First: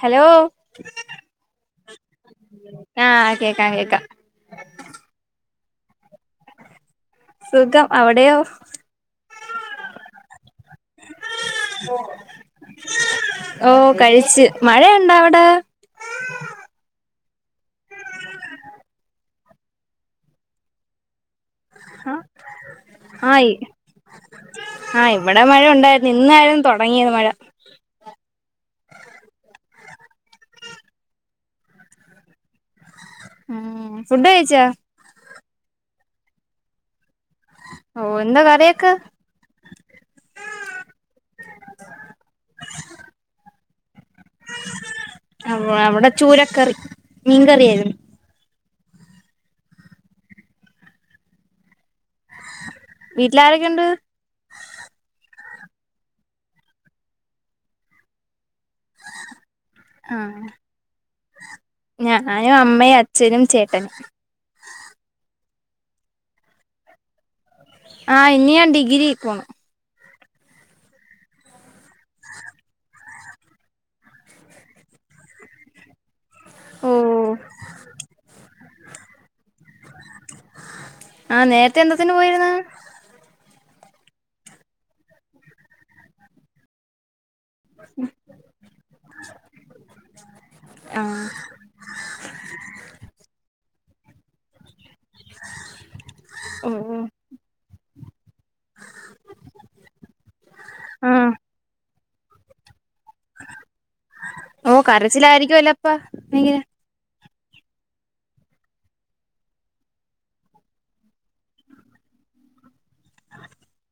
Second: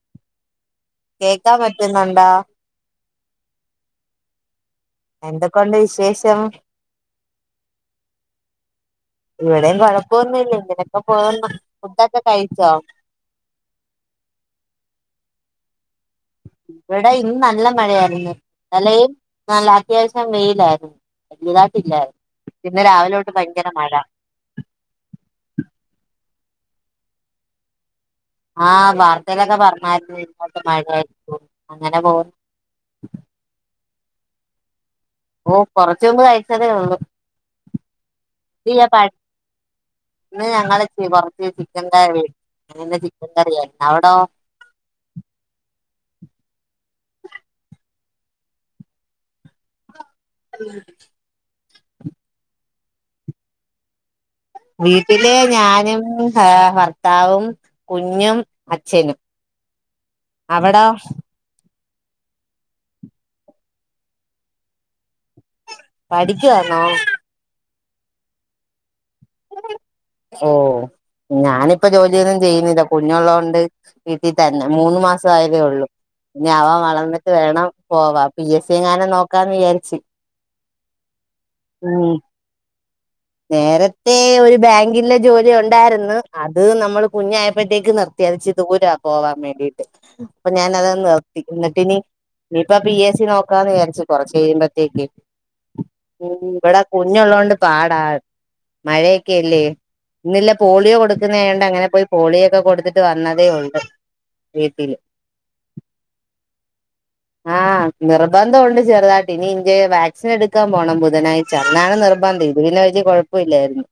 Hello കേക്കാൻ പറ്റുന്നുണ്ടോ ആ കേക്കാം കേക്കാാം എന്തൊക്കെയണ്ട് വിശേഷം സുഖം അവിടെയോ ഇവിടെയും കൊഴപ്പമൊന്നുംല്ല ഇങ്ങനൊക്കെ പോ ഫുഡൊക്കെ കഴിച്ചോ ഓ കഴിച്ച് മഴയുണ്ടാ അവിടെ ഇവിടെ ഇന്ന് നല്ല മഴയായിരുന്നു ഇന്നലെയും നല്ല അത്യാവശ്യം വെയിലായിരുന്നു വലുതായിട്ടില്ലേ ഇന്ന് രാവിലെോട്ട് ഭയങ്കര മഴ ആഹ ഇവിടെ മഴ ഉണ്ടായിരുന്നു ഇന്നായിരുന്നു തുടങ്ങിയത് മഴ ആഹ് വാർത്തയിലൊക്കെ പറഞ്ഞായിരുന്നു ഇങ്ങോട്ട് മഴയായിരിക്കും അങ്ങനെ പോ [unintelligible] ഫുഡ് കഴിച്ചാ ഓ കുറച്ചുമുമ്പ്കഴിച്ചതെള്ളൂ ഓ എന്താ കറിയൊക്കെ ഇന്ന് ഞങ്ങള [unintelligible] ചിക്കൻകറി അങ്ങന ചിക്കൻ കറി അവിടോ അ അവിടെ ചൂരക്കറി മീൻകറിയായിരുന്നു ഉ വീട്ടില് ആരൊക്കെ ഇണ്ട് വീട്ടില് ഞാനും ഭ ഭർത്താവും കുഞ്ഞും അച്ഛനും ആഹ് അവിടോ ഞാനും അമ്മേം അച്ഛനും ചേട്ടനും പഠിക്ക്‌ വാന്നോ ആഹ് ഇനി ഞാൻ ഡിഗ്രി പോണു ഓ ഞാനിപ്പോ ജോലിയൊന്നും ചെയ്യുന്നില്ല കുഞ്ഞൊള്ളോണ്ട് വീട്ടിതന്നെ മൂന്ന് മാസം ആയതേ ഒള്ളൂ കുഞ്ഞാവ വളർന്നിട്ട് ഓഹ് വേണം പോവാ പി എസ് സി എങ്ങാനും നോക്കാന്ന് വിചാരിച്ച് ആഹ് നേരത്തെ ഉം എന്താത്തിന് പോയിരുന്നു നേരത്തെ ഒരു ബാങ്കിന്റെ ജോലി ഉണ്ടാര്ന്ന് അത് നമ്മള് കുഞ്ഞായപ്പഴതേക്ക് നിർത്തി അത് ഇച്ചിരി ദൂരാ പോവാൻ വേണ്ടീട്ട് അപ്പൊ ഞാൻ അത് ആഹ് നിർത്തി എന്നിട്ട്ഇനി ഇനിപ്പൊ പി എസ് സി നോക്ക്‌ ക്കാന്ന് വിചാരിച്ച് കൊറച്ച് കഴിയുമ്പോത്തേക്ക് ഉം ഇവ്ടെ ഓഹ് കുഞ്ഞൊള്ളോണ്ട് പാടാ മഴയൊക്കെഇല്ലേ ഇന്നില്ലെ പോളിയോ ആഹ് കൊടുക്കുന്ന ആയോണ്ട് അങ്ങനെ പോയി പോളിയോ ഒക്കെ കൊടുത്തി ട്ട് വന്നതേ ഒള്ള് ഓ വീട്ടില് കരച്ചിലായിരിക്കുവല്ലോ അപ്പ ഭയങ്കര ആഹ് ആ നിർബന്ധം ഒണ്ട് ചെറുതാട്ട് ഇനി ഇന്ജെ വാക്സിൻ എടുക്കാൻ പോണം ബുധനാഴ്ച അന്നാണ് നിർബന്ധം ഇ ഇത് പിന്നെ വല്യ കൊഴപ്പം ഇല്ലാരുന്നു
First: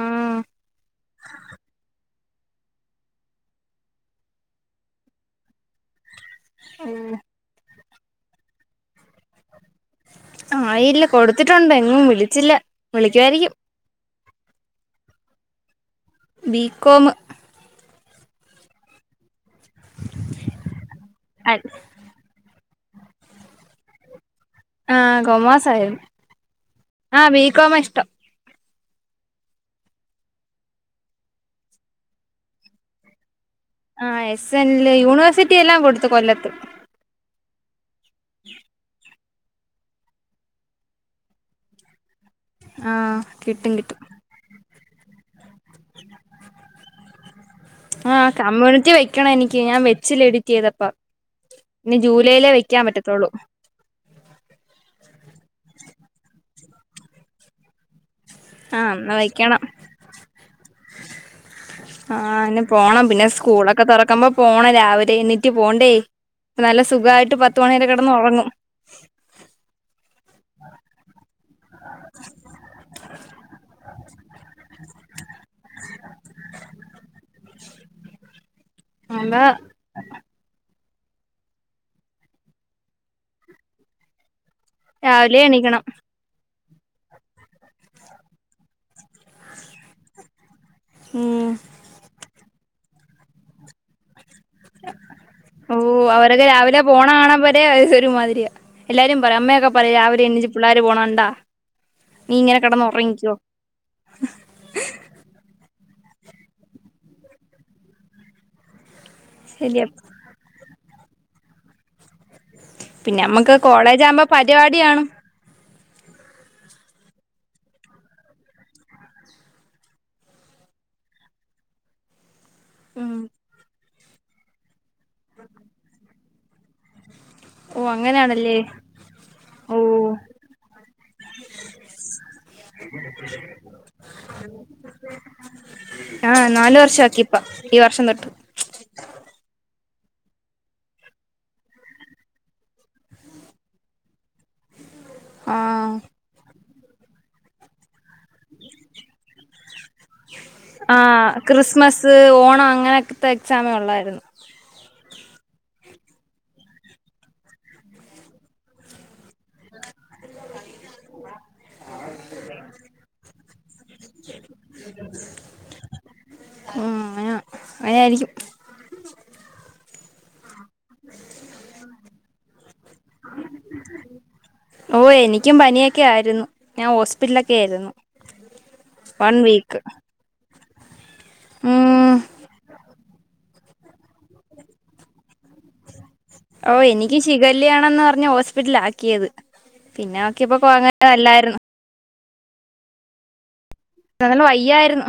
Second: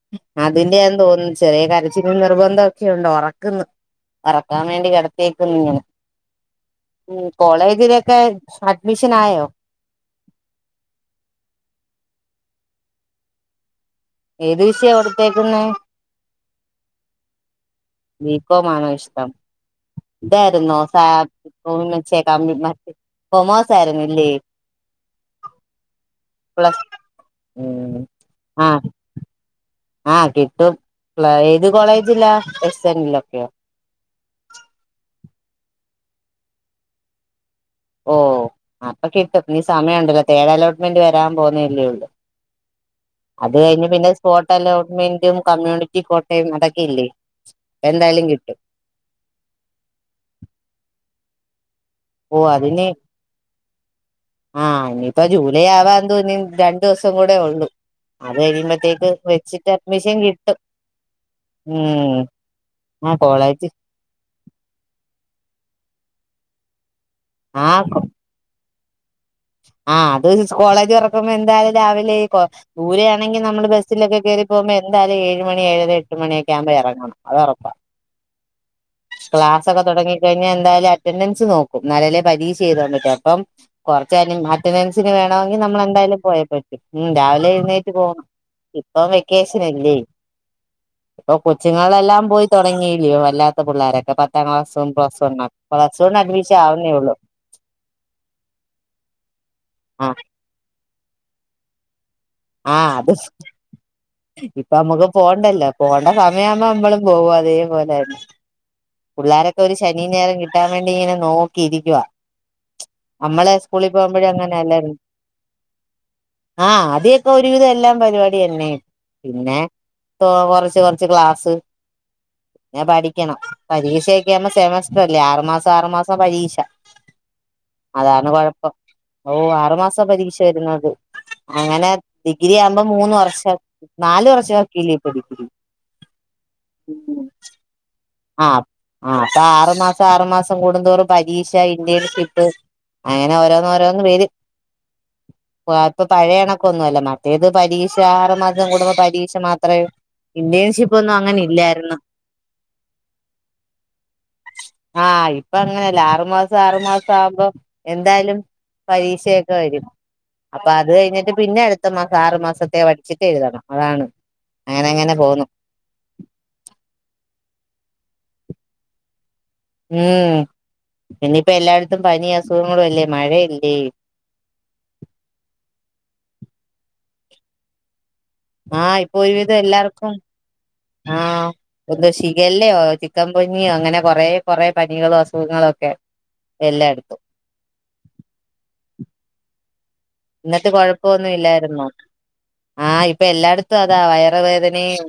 ആഹ് അതിന്റെയാന്ന് തോന്നുന്നു ചെറിയ കരച്ചിലും നിർബന്ധം ഒക്കെ ഒണ്ട് ഒറക്ക്‌ന്നു ഒറക്കാൻ വേണ്ടി കിടത്തിയെക്കുന്നു ഇങ്ങനെ ഉം കോളേജിലൊക്കെ അഡ്മിഷൻ ആയോ ആയില്ല കൊടുത്തിട്ടൊണ്ട് എങ്ങും വിളിച്ചില്ല വിളിക്കുവാരിക്കും ഏത് വിഷയ കൊടുത്തേക്ക്‌ന്നെ ബിക്കോമ് ബിക്കോമ് ആണോ ഇഷ്ടം ഇതാരുന്നൊ ഫ തോന്നുണു ചെ കംമ്പ് ബ കൊമേഴ്സായിരുന്നു ഇല്ലേ ആഹ് കൊമേഴ്സാരുന്നു പ്ലസ് ആഹ് ബീക്കോമാ ഉം ഇഷ്ടം ആഹ് ആഹ് കിട്ടും ഫ്ലാ ഏത് കോളേജിലാ എസ് എൻലൊക്കെയോ ആഹ് എസ് എൻ യൂണിവേഴ്സിറ്റി എല്ലാം കൊടുത്തു കൊല്ലത്ത് ഓ അപ്പൊ കിട്ടും ഇനി സമയം ഉണ്ടല്ലോ തേട് അലോട്ട്മെന്റ് വരാൻ പോന്നല്ലേഒള്ളൂ ആഹ് അത് കിട്ടും കഴിഞ്ഞ് കിട്ടും പിന്നെ സ്പോട്ട് അലോട്ട്മെ ന്റും കമ്മ്യൂണിറ്റി കോട്ടയും അതൊക്കെ ഇല്ലേ എന്തായാലും ആഹ് കിട്ടും കമ്മ്യൂണിറ്റി വെക്കണം എനിക്ക് ഞാൻ വെച്ചില്ല എഡിറ്റ് ചെയ്തപ്പം ഇനി ഓ ജൂലൈയിലേ വെക്കാൻ അതിന് പറ്റതൊള്ളൂ ആഹ് ഇനിയിപ്പോ ജൂലൈ ആവാൻ എന്തോ രണ്ടുസം കൂടെ ഒള്ളൂ അത് ആഹ് കഴിയുമ്പോത്തേക്ക് എന്നാ വെക്കണം വെച്ചിട്ട് അഡ്മിഷൻ കിട്ടും ഉം ആഹ് ന് പോണം ആ പിന്നെ കോളേജ് സ്കൂളൊക്കെ തൊറക്കുമ്പോ പോണം രാവിലെ എണ്ണി റ്റ് പോണ്ടേ ഇപ്പം നല്ല സുഖയിട്ട് പത്ത്മണിവരെ ആ കെടന്ന് ഒറങ്ങും റ്റ് ആഹ് അത് കോളേജ് തുറക്കുമ്പോ എന്തായാലും രാവിലെ കൊ ദൂരെയാണെങ്കി നമ്മള് ബസിലൊക്കെ കേറി പോകുമ്പോ എന്തായാലും ഏഴ്‌ മണി ഏഴര എട്ട്മണിയക്കെ ആവ്മ്പ എറങ്ങണം അത് ഒറപ്പാ അതാ ക്ലാസൊക്കെ തൊടങ്ങി കഴിഞ്ഞൽ എന്തായാലും അ അറ്റൻഡൻസ് നോക്കും ന്നാലല്ലേ പരീഷ എഴുതാൻ പറ്റു അപ്പം കൊറച്ച് കഴിഞ്ഞ് മ അറ്റൻഡൻസിന് രാവിലെ വേണോങ്കിൽ എണീക്കണം നമ്മളെന്തായാലും പോയെ പ റ്റു. ഉം രാവിലെ എഴുന്നേറ്റ് പോണം ഇപ്പൊ വെക്കേഷൻ അല്ലേ ഇപ്പൊ ഉം കൊച്ചുങ്ങളെല്ലാം പോയി തുടങ്ങിയില്ല്യോ അല്ലാത്ത പിള്ളാരൊക്കെ പത്താം ക്ലാസ്സും പ്ലസ് വൺ വണ്ണും പ്ലസ് ഓഹ് അവരൊക്കെ അഡ്മിഷൻ രാവിലെ ആവുന്നേ പോണ ഉള്ളൂ കാണ്മ്പരെ ഒരുമാതിരിയാ എല്ലാരും പറയും അമ്മയൊക്കെ പറയും രാവിലെ എണ്ണിച്ചു പിള്ളര് പോണ കണ്ടാ ആ അത് സ് ഇപ്പ മ്മക്ക് പോണ്ടല്ലോ പോണ്ട സമയാവുമ്പോ നമ്പളും പോകും അതേപോലെതന്നെ പിള്ളോരൊക്കെ ഒരു ശരിയാ ശനിം ഞായറും കിട്ടാ ൻ വേണ്ടി ഇങ്ങനെ നോക്കിയിരിക്കുവ. പിന്നെ നമ്മളെ നമ്മക്ക് സ്കൂളിൽ കോളേജ് പോകുമ്പോഴ ആകുമ്പോ അങ്ങനെ പരിപാടി അല്ലാര് കാണും ആഹ് ആദ്യൊക്കെ ഒരുവിധം എല്ലാം പരിപാടി തന്നെ. പിന്നെ [unintelligible] കൊറച്ച് കൊറച്ച് ഗ്ലാസ് പിന്ന ഉം പഠിക്കണം. പരീക്ഷൊക്കെ ആവ്മ്പം സെമസ്റ്റർ അല്ലേ ആറുമാസം ആറുമാസം പരീക്ഷ ഓ അതാണ് അങ്ങനെയാണല്ലേ കുഴപ്പം. ഓ ആറുമാസ പരീക്ഷ വരുന്നത് അങ്ങനെ ഡിഗ്രി ആവുമ്പോ മൂന്ന് വർഷം നാാലു വർഷവാക്കില്ലേ ഇപ്പൊ ഡിഗ്രി ആഹ് നാല് വർഷം ആക്കി പ്പം. ഈ വർഷം തൊട്ട് ആ അപ്പൊ ആറുമാസം ആറുമാസം കൂടുന്തോറും പരീക്ഷ ഇന്ത്യയിൽ കിട്ടു അങ്ങനെ ഓരോന്ന് ഓരോന്ന് വര് അപ്പൊ ആഹ് ഇപ്പൊ പഴയ കണക്കൊന്നു അല്ല മറ്റേത് പരീ ണ ആറ് മാസം കൂടുമ്പം പരീക്ഷ മാത്രവെ ഇന്റേൺഷിപ്പ് ഒന്നും അങ്ങനെ ഇല്ലായിരുന്നു പോണം അങ്ങനെയൊക്കത്തെ എക്സാമെ ഉള്ളായിരുന്നു ആഹ് ഇപ്പം അങ്ങനെയല്ല ആറുമാസം ആറു മാസം ആവുമ്പോ എന്തായാലും പരീക്ഷയ ക്കെ വരും. അപ്പൊ അത് കഴിഞ്ഞിട്ട് പിന്നെ അടുത്ത മാസം ആറു മാസത്തെ പഠിച്ചിട്ട് എഴുതണം അതാണ് അങ്ങനെ അങ്ങനെ പോവുന്നു ഉം അയ അയായിരിക്കും ഉം പിന്നെയിപ്പോ എല്ലായിടത്തും പനി അസുഖങ്ങളും അല്ലേ മഴയില്ലേ ഓ എനിക്കും പനിയൊക്കെ ആയിരുന്നു ഞാൻ ഹോസ്പിറ്റലൊക്കെ ആയിരുന്നു ആഹ് ഇപ്പോ വൺ ഒരുവിധം വീക്ക് എല്ലാർക്കും. ആഹ് എന്തോ ഉം ശിഖല്ലയോ ചിക്കൻ കൊഞ്ഞിയോ അങ്ങനെ കൊറേ കൊറെ പനികളും അസുഖങ്ങളു ഒക്കെ ഓ എനിക്കും എല്ലായിടത്തും ശിഖല്യാണെന്ന് പറഞ്ഞ് ഹോസ്പിറ്റലാക്കിയത് എന്നിട്ട് കൊഴപ്പൊന്നും ഇല്ലായിരുന്നോ? ആഹ് ഇപ്പൊ എല്ലായിട അങ്ങനെ വയ്യായിരുന്നു.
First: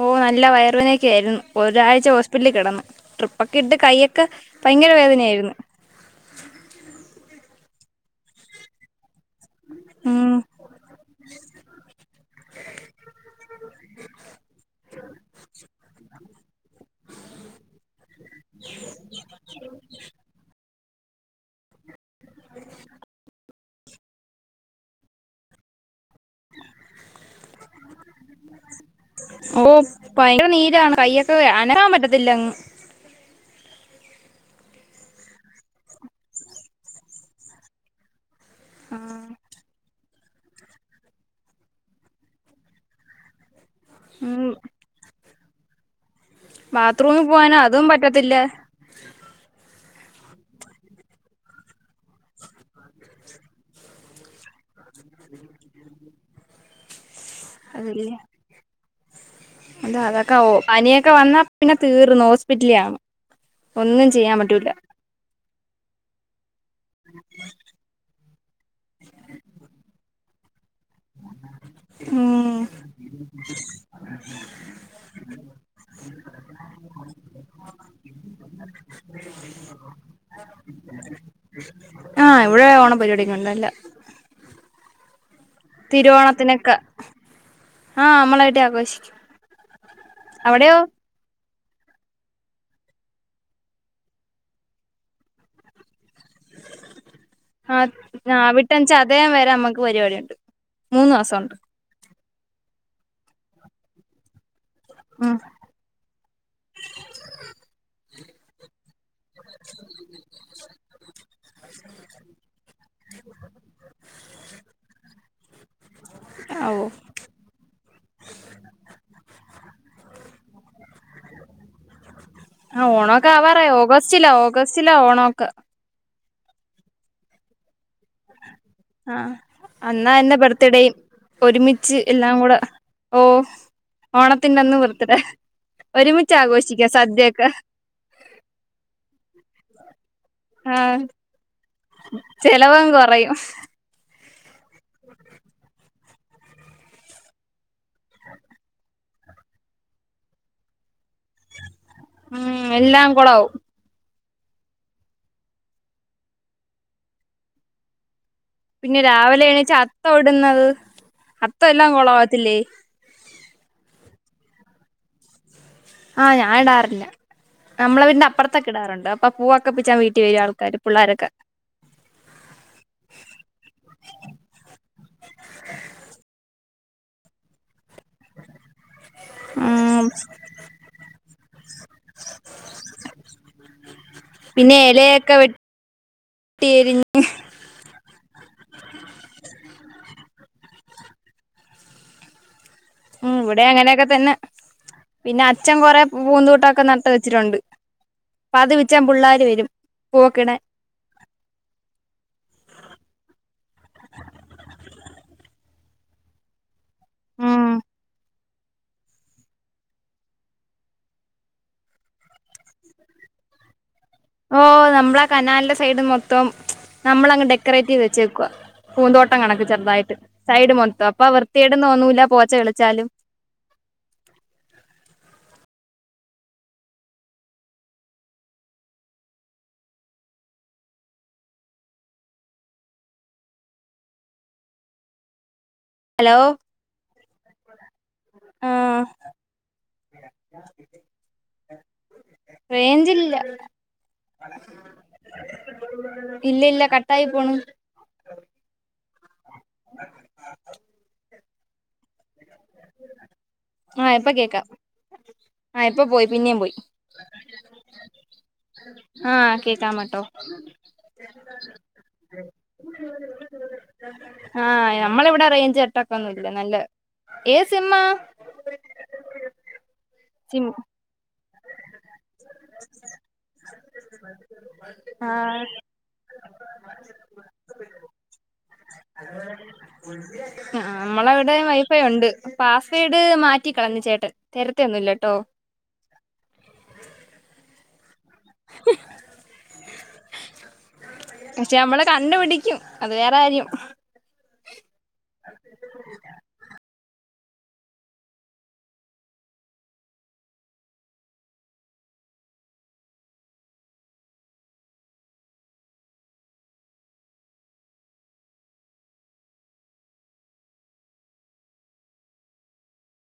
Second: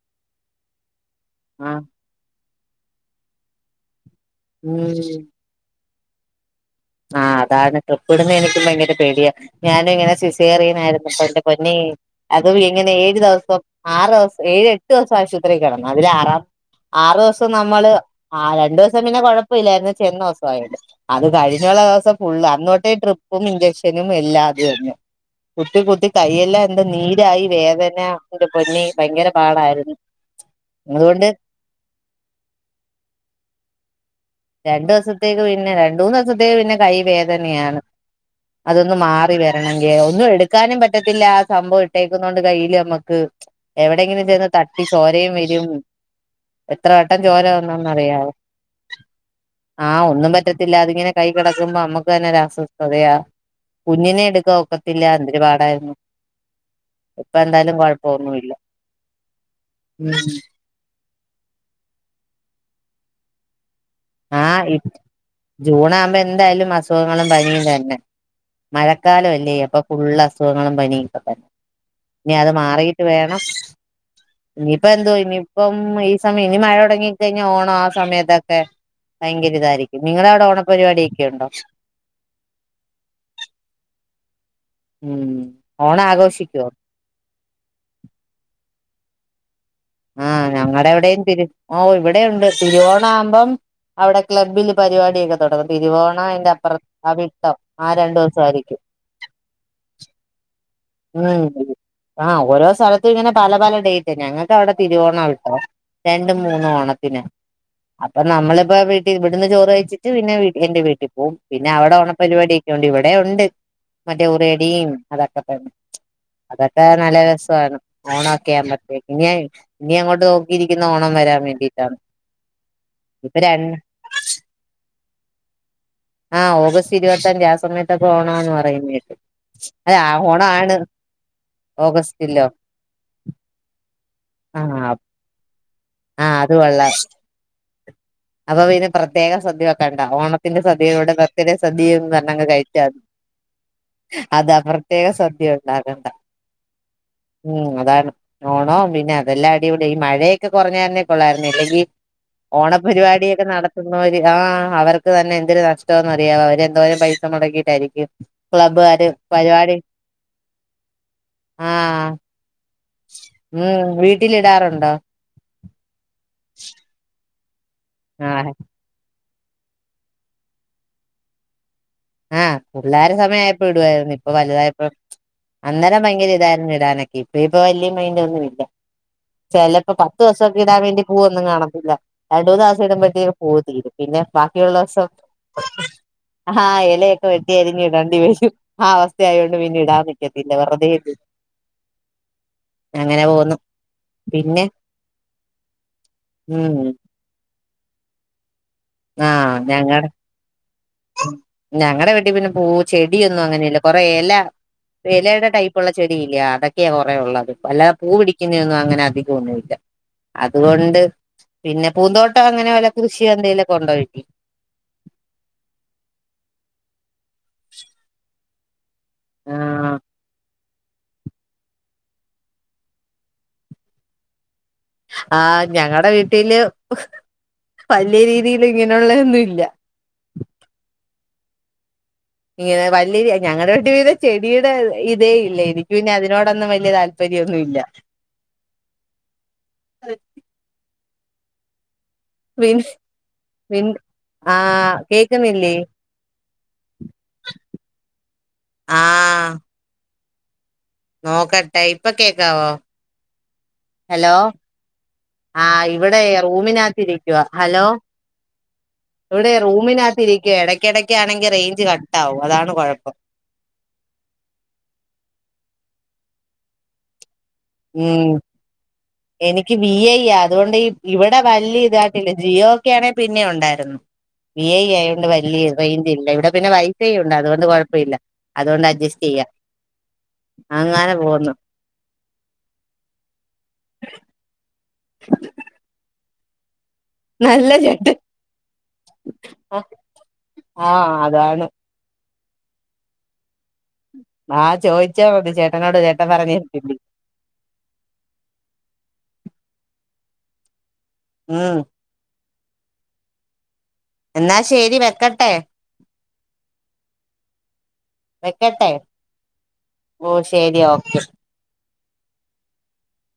ഓ നല്ല വയർവേന്യൊക്കെ ആയിരുന്നു. ആഹ് ഒരാഴ്ച ഹോസ് പ്പിറ്റലി കിടന്ന്. ട്രിപ്പൊക്കെ ഇട്ട് കയ്യൊക്കെ ഭയങ്കര ഉം വേദനയായിരുന്ന് ആഹ് അതാണ് ട്രിപ്പിടുന്നെ എനിക്കും ഭയങ്കര പേടിയ ഞാനും ഇങ്ങനെ ഉം സിസേറിയനായിരുന്ന്. അപ്പെന്റെ പൊന്നെ അതും എങ്ങനെ ഏഴ് ദിവസം ആറ് ദവസം ഏഴ് എട്ട് ദിവസം ആശുപത്രി കിടന്നു. അതില് ആറാ ആറു ദിവസം നമ്മള് ആ രണ്ടു ദിവസം പിന്നെ കൊഴപ്പവില്ലായിരുന്നു. ചെന്നോസമായൊണ്ട് അത് കഴിഞ്ഞുള്ള ദിവസം ഫുള്. അന്ന് തൊട്ടെ ട്രിപ്പും ഇഞ്ചക്ഷ നും എല്ലാതും തന്നെ. കുത്തി കുത്തി കൈയെല്ലാം എന്താ നീരായി വേദന ന്റെ പൊന്നി ഭയങ്കര ഓ പാടായിരുന്നു. ഭയങ്കര നീരാണ് അതുകൊണ്ട് കൈയൊക്കെ [inaudible] അനക്കാൻ പറ്റത്തില്ല അങ്ങ് രണ്ടു ദിവസത്തേക്ക് പിന്നെ രണ്ട് മൂന്ന് ദിവസത്തേക്ക് പിന്നെ കൈ വേദനയാണ് അതൊന്ന് മാറി വരണ ങ്കി. ഒന്നും എടുക്കാനും പറ്റത്തില്ല ആ സംഭവം ഇട്ടേക്കുന്നോണ്ട് കയ്യില് നമ്മക്ക് എവിടെയങ്കിലും ചെന്ന് ഉം തട്ടി ചോരയും വരും എത്ര വട്ടം ബാത്റൂമിൽ ചോര പോകാനോ അതും വന്നെന്ന് അറിയാവൊ പറ്റത്തില്ല ആഹ് ഒന്നും പറ്റത്തില്ല. അതിങ്ങനെ കൈ കിടക്കുമ്പോ നമ്മക്ക് തന്നെ ഒരസ്വസ്ഥതയാ കുഞ്ഞിനെ എടുക്കാ ഒക്കത്തില്ല എന്തര് പാടായിരുന്നു ഇപ്പ എന്തായാലും കുഴപ്പൊന്നുവില്ല അതെ അതൊക്കെ ഓ പനിയൊക്കെ വന്നാ പിന്നെ തീർന്ന് ഹോസ്പിറ്റലി ആവണം ആഹ ഇ ജൂൺ ആകുമ്പോ എന്തായാലും അസുഖങ്ങളും പനിയും തന്നെ മഴക്കാലമല്ലേ അപ്പൊ ഫുള്ള അസുഖങ്ങളും പനി ഇപ്പ തന്നെ ഇനി അത് ഉം മാറിയിട്ട് വേണം ഇനിയിപ്പ എന്തോ ഇനി ഇപ്പം ഈ സമയം ഇനി മഴ തുടങ്ങ കഴിഞ്ഞ ഓണം ആ സമയത്തൊക്കെ ഭയങ്കര ഇതായിരിക്കും നിങ്ങള അവിടെ ഓണപരിപാട ഒക്കെ ഉണ്ടോ ആഹ് ഇവിടെ ഓണ പരിപാടി ഉണ്ടല്ല ഉം ഓണം ആഘോഷിക്കുവോ തിരുവോണത്തിനൊക്കെ ആഹ നമ്മളായിട്ട് ആഘോഷിക്കും ആഹ അവിടെയോ ഞങ്ങളടെ എവിടെയും തിരു ഓ ഇവിടെ ഉണ്ട് തിരുവോണ ആവുമ്പം അവിടെ ക്ലബ്ബില് പരിപാടിയൊക്കെ തുടങ്ങും തിരുവോ ആ ദിവസമായിരിക്കും ഞാവിട്ടച്ച അതേ വരെ അമ്മക്ക് പരിപാടിുണ്ട് മൂന്ന് മാസുണ്ട് ആഹ ഓരോ സ്ഥലത്തും ഇങ്ങനെ പല പല ഡേറ്റ് ഞങ്ങ അവിടെ തിരുവോണം ഉം വിട്ടോ രണ്ട മൂന്ന ഓണത്തിന് അപ്പൊ നമ്മളിപ്പോ വി ഇവിടുന്ന് ചോറ് വയച്ചിട്ട് പിന്നെ [unintelligible] എന്റെ വീട്ടിൽ ഓ പിന്നെ അവിടെ ഓണപരിപാടിയൊക്കെ ഉണ്ട് ഇവിടെ ഉണ്ട് മറ്റേ ഉറിടിയും അതൊക്കെ തന്നെ അതൊക്കെ ഓഹ് നല്ല രസമാണ് ഓണം ഒക്കെയ ആൻ പറ്റ ഇനി ഇനി അങ്ങോട്ട് നോക്കിയിരിക്കുന്ന ഓണം വരാൻ വേണ്ടിട്ടാണ് ആ ഓണൊക്കെ ആ പറ ഓഗസ്റ്റിലാ ഓഗസ്റ്റിലാ ഓണോക്കെ ആഹ് ഓഗസ്റ്റ് ഇരുപത്തഞ്ച് ആ സമയത്തൊക്കെ ഓണംന്ന് പറ [unintelligible] ആഹ് ആ അന്നാ എന്റെ ഓണാണ് ബർത്ത്ഡേയും ഒരുമിച്ച് എല്ലാം ഓഗസ്റ്റിലോ കൂടെ ഓ ആ ഓണത്തിന്റെന്നും വർത്തഡേ ആ ഒരുമിച്ച് അത് ആഘോഷിക്കാ കൊള്ളാം സദ്യക്കെ അപ്പൊ പിന് പ്രത്യേക സദ്യകണ്ടാ ഓണത്തിന്റെ ആഹ് സദ്യയിലൂടെ ബർത്തിടെ സദ്യന്ന് തന്നെങ്ങ് ചെലവും കഴിച്ചാതി കൊറയും അത് പ്രത്യേക സദ്യ ഉണ്ടാകണ്ട ഉ [unintelligible] ഓ ണോം പിന്നെ അതെല്ലാം അടി കൂടെ ഈ മഴയൊക്കെ കുറഞ്ഞ തരുന്നേ കൊള്ളായിരുന്നു ഇല്ലെങ്കിൽ ഉം എല്ലാം ഓണപരിപാടിയൊക്കെ കൊളാവും നടത്തുന്നവര് ആഹ അവർക്ക് തന്നെ എന്തൊരു നഷ്ടോന്ന് അറിയാ അവര് എന്തോാലും പൈസ മുടക്കിയിട്ടായിരിക്കും പിന്നെ ക്ലബ്ബുകാര് രാവിലെ പരിപാടി ചത്ത ഒ ടുന്നത് അത്ത എല്ലാം ആഹ് കൊളാവത്തില്ലേ ഉം വീട്ടിലിടാറുണ്ടോ ആഹ് ഞാൻ ഇടാറില്ല നമ്മളെ അവന്റെ ആഹ് അപ്പുറത്തൊക്കെ ഇടാറുണ്ട് അപ്പൊ പൂവൊക്കെ പിച്ചാൻ [unintelligible] പിള്ളോരൊക്കെ ആഹ് പിള്ളേരു സമയയപ്പോ ഇടുവായിരുന്നു ഇപ്പൊ വലുതായപ്പോ അന്നേരം ഭയങ്കര ഇതായിരുന്നു ഇടാനൊക്കെ ഇപ്പ ഇപ്പൊ വലിയ മൈന്റൊന്നും ഇല്ല ചിലപ്പോ ഉം പത്ത് ദിവസക്കെ ഇടാൻ വേണ്ടി പൂവൊന്നും കാണത്തില്ല രണ്ട് മൂന്ന് ദിവസം ഇടുമ്പഴത്തേക്കുപൂ തീരും പിന്നെ പിന്നെ ബാക്കിയുള്ളോസോ പൈ [unintelligible] ആഹ ഇലയൊക്കെ വെട്ടി അരിഞ്ഞിടണ്ടി വരും ആ അവസ്ഥയൊണ്ട് പിന്ന ഇടാൻ നിക്കത്തില്ലെ വെർതെ എന്തി ഉ ഇവിടെ അങ്ങനെയൊക്കെ തന്നെ പിന്നെ അച്ഛൻ കൊറെ പൂവു ഉം ന്തൂട്ടമൊക്കെ നട്ട വെച്ചിട്ടുണ്ട് അപ്പാ ത് പിച്ചാ പിള്ളോര് വരും [unintelligible] ഞങ്ങളടെ വീട്ടിൽ പിന്നെ പൂ ചെടിയൊന്നും അങ്ങനെല്ല കൊറെേ എല ഇലയുടെ ടൈപ്പ് ഉള്ള ചെടി ഇല്ല അതൊക്കെയാ കുറേ ഉള്ളത് ഉം അല്ലാതെ പൂ പിടിക്ക പിന്നെ ഒ ന്നും അധികം ഒന്നുല്ല അതുകൊണ്ട് പിന്നെ പൂന്തോട്ടം അങ്ങനെ വല്ല കൃഷിയോ എന്തെേലിലൊക്ക കൊണ്ടുപോയിട്ടോ ഓ നമ്മളാ കനാലിന്റെ സൈഡ് മൊത്തം നമ്മളങ്ങ് ഡെക്കറേറ്റ് ചെയ്ത് വെച്ചേക്കുവ പൂന്തോട്ടം കണക്ക് ആഹ് ചെറുതായിട്ട് സൈഡ് മൊ അപ്പ വൃത്തിയടതൊന്നൂില്ല പോച്ച കളിച്ചാലും ആഹ് ഞങ്ങളടെ വീട്ടില് വലിയ രീതിൽ ഇങ്ങനെള്ളൊന്നും ഇല്ല ഇങ്ങനെ വലിയ ഞങ്ങളുടെ വട്ട വീടെ ചെടിയുടെ ഇതേ ഇല്ല എനി നി ഹലോ അതിനോടൊന്നും വലിയ താല്പര്യമൊന്നുമല്ല ആഹ് അ റേഞ്ചില്ല പിൻ ആഹ് കേക്കുന്നില്ലേ ഇല്ല ഇല്ല കട്ട ആയി പോണു ആ ആ [unintelligible] നോക്കട്ടെ ഇപ്പൊ കേക്കാവോ ആഹ് ഇപ്പൊ ഹലോ കേക്കാം ആ ആഹ് ഇപ്പൊ ഇവിടെ പോയി പിന്നേം റൂമിനകത്തിരിക്കുവ ഹലോ ഉഹ ഇവിടെ റൂമിനകത്ത് ഇരിക്കുവ ഇടക്ക ഇടക്കാണെങ്കി റേഞ്ച് കട്ട ആവും അതാണ് കുഴപ്പം ആ നമ്മള ഇവിടെ റേഞ്ച്ട്ടൊക്ക ഒന്നുംല്ല നല്ല ഏ സിമ ഉം എനിക്ക് ബി ഐ അതുകൊണ്ട് ഇവിടെ വലിയ ഇതായിട്ടില്ല ജിയോ ഒക്കെ ആണെങ്കിൽ പിന്നെ ഉണ്ടായിരുന്നു ഐ ആയോണ്ട് വലിയ റേഞ്ച് ഇല്ല ഇവിടെ പിന്നെ വൈഫൈ ഉണ്ട് അതുകൊണ്ട് കൊഴപ്പ ഇില്ല അതുകൊണ്ട് അഡ്ജസ്റ്റ് ചെയ്യും അ ആ നമ്മളവിടെ വൈഫൈ ഉണ്ട് പാസ്വേഡ് മാറ്റ കളന്ന ചേട്ടൻ തരത്തൊന്നുമല്ലട്ടോ നല്ല ചേട്ടൻ ആ ആഅതാണ് പക്ഷെ നമ്മള് കണ്ടുപിടിക്കും അത് വേറെ കാര്യം ആ ചോദിച്ചാത് ചേട്ടനോട് ചേട്ടൻ പറഞ്ഞിരട്ടില്ല ഉം എന്നാ ശെരി വെക്കട്ടെ വക്കട്ടേ ഓ ശരി ഓക്കെ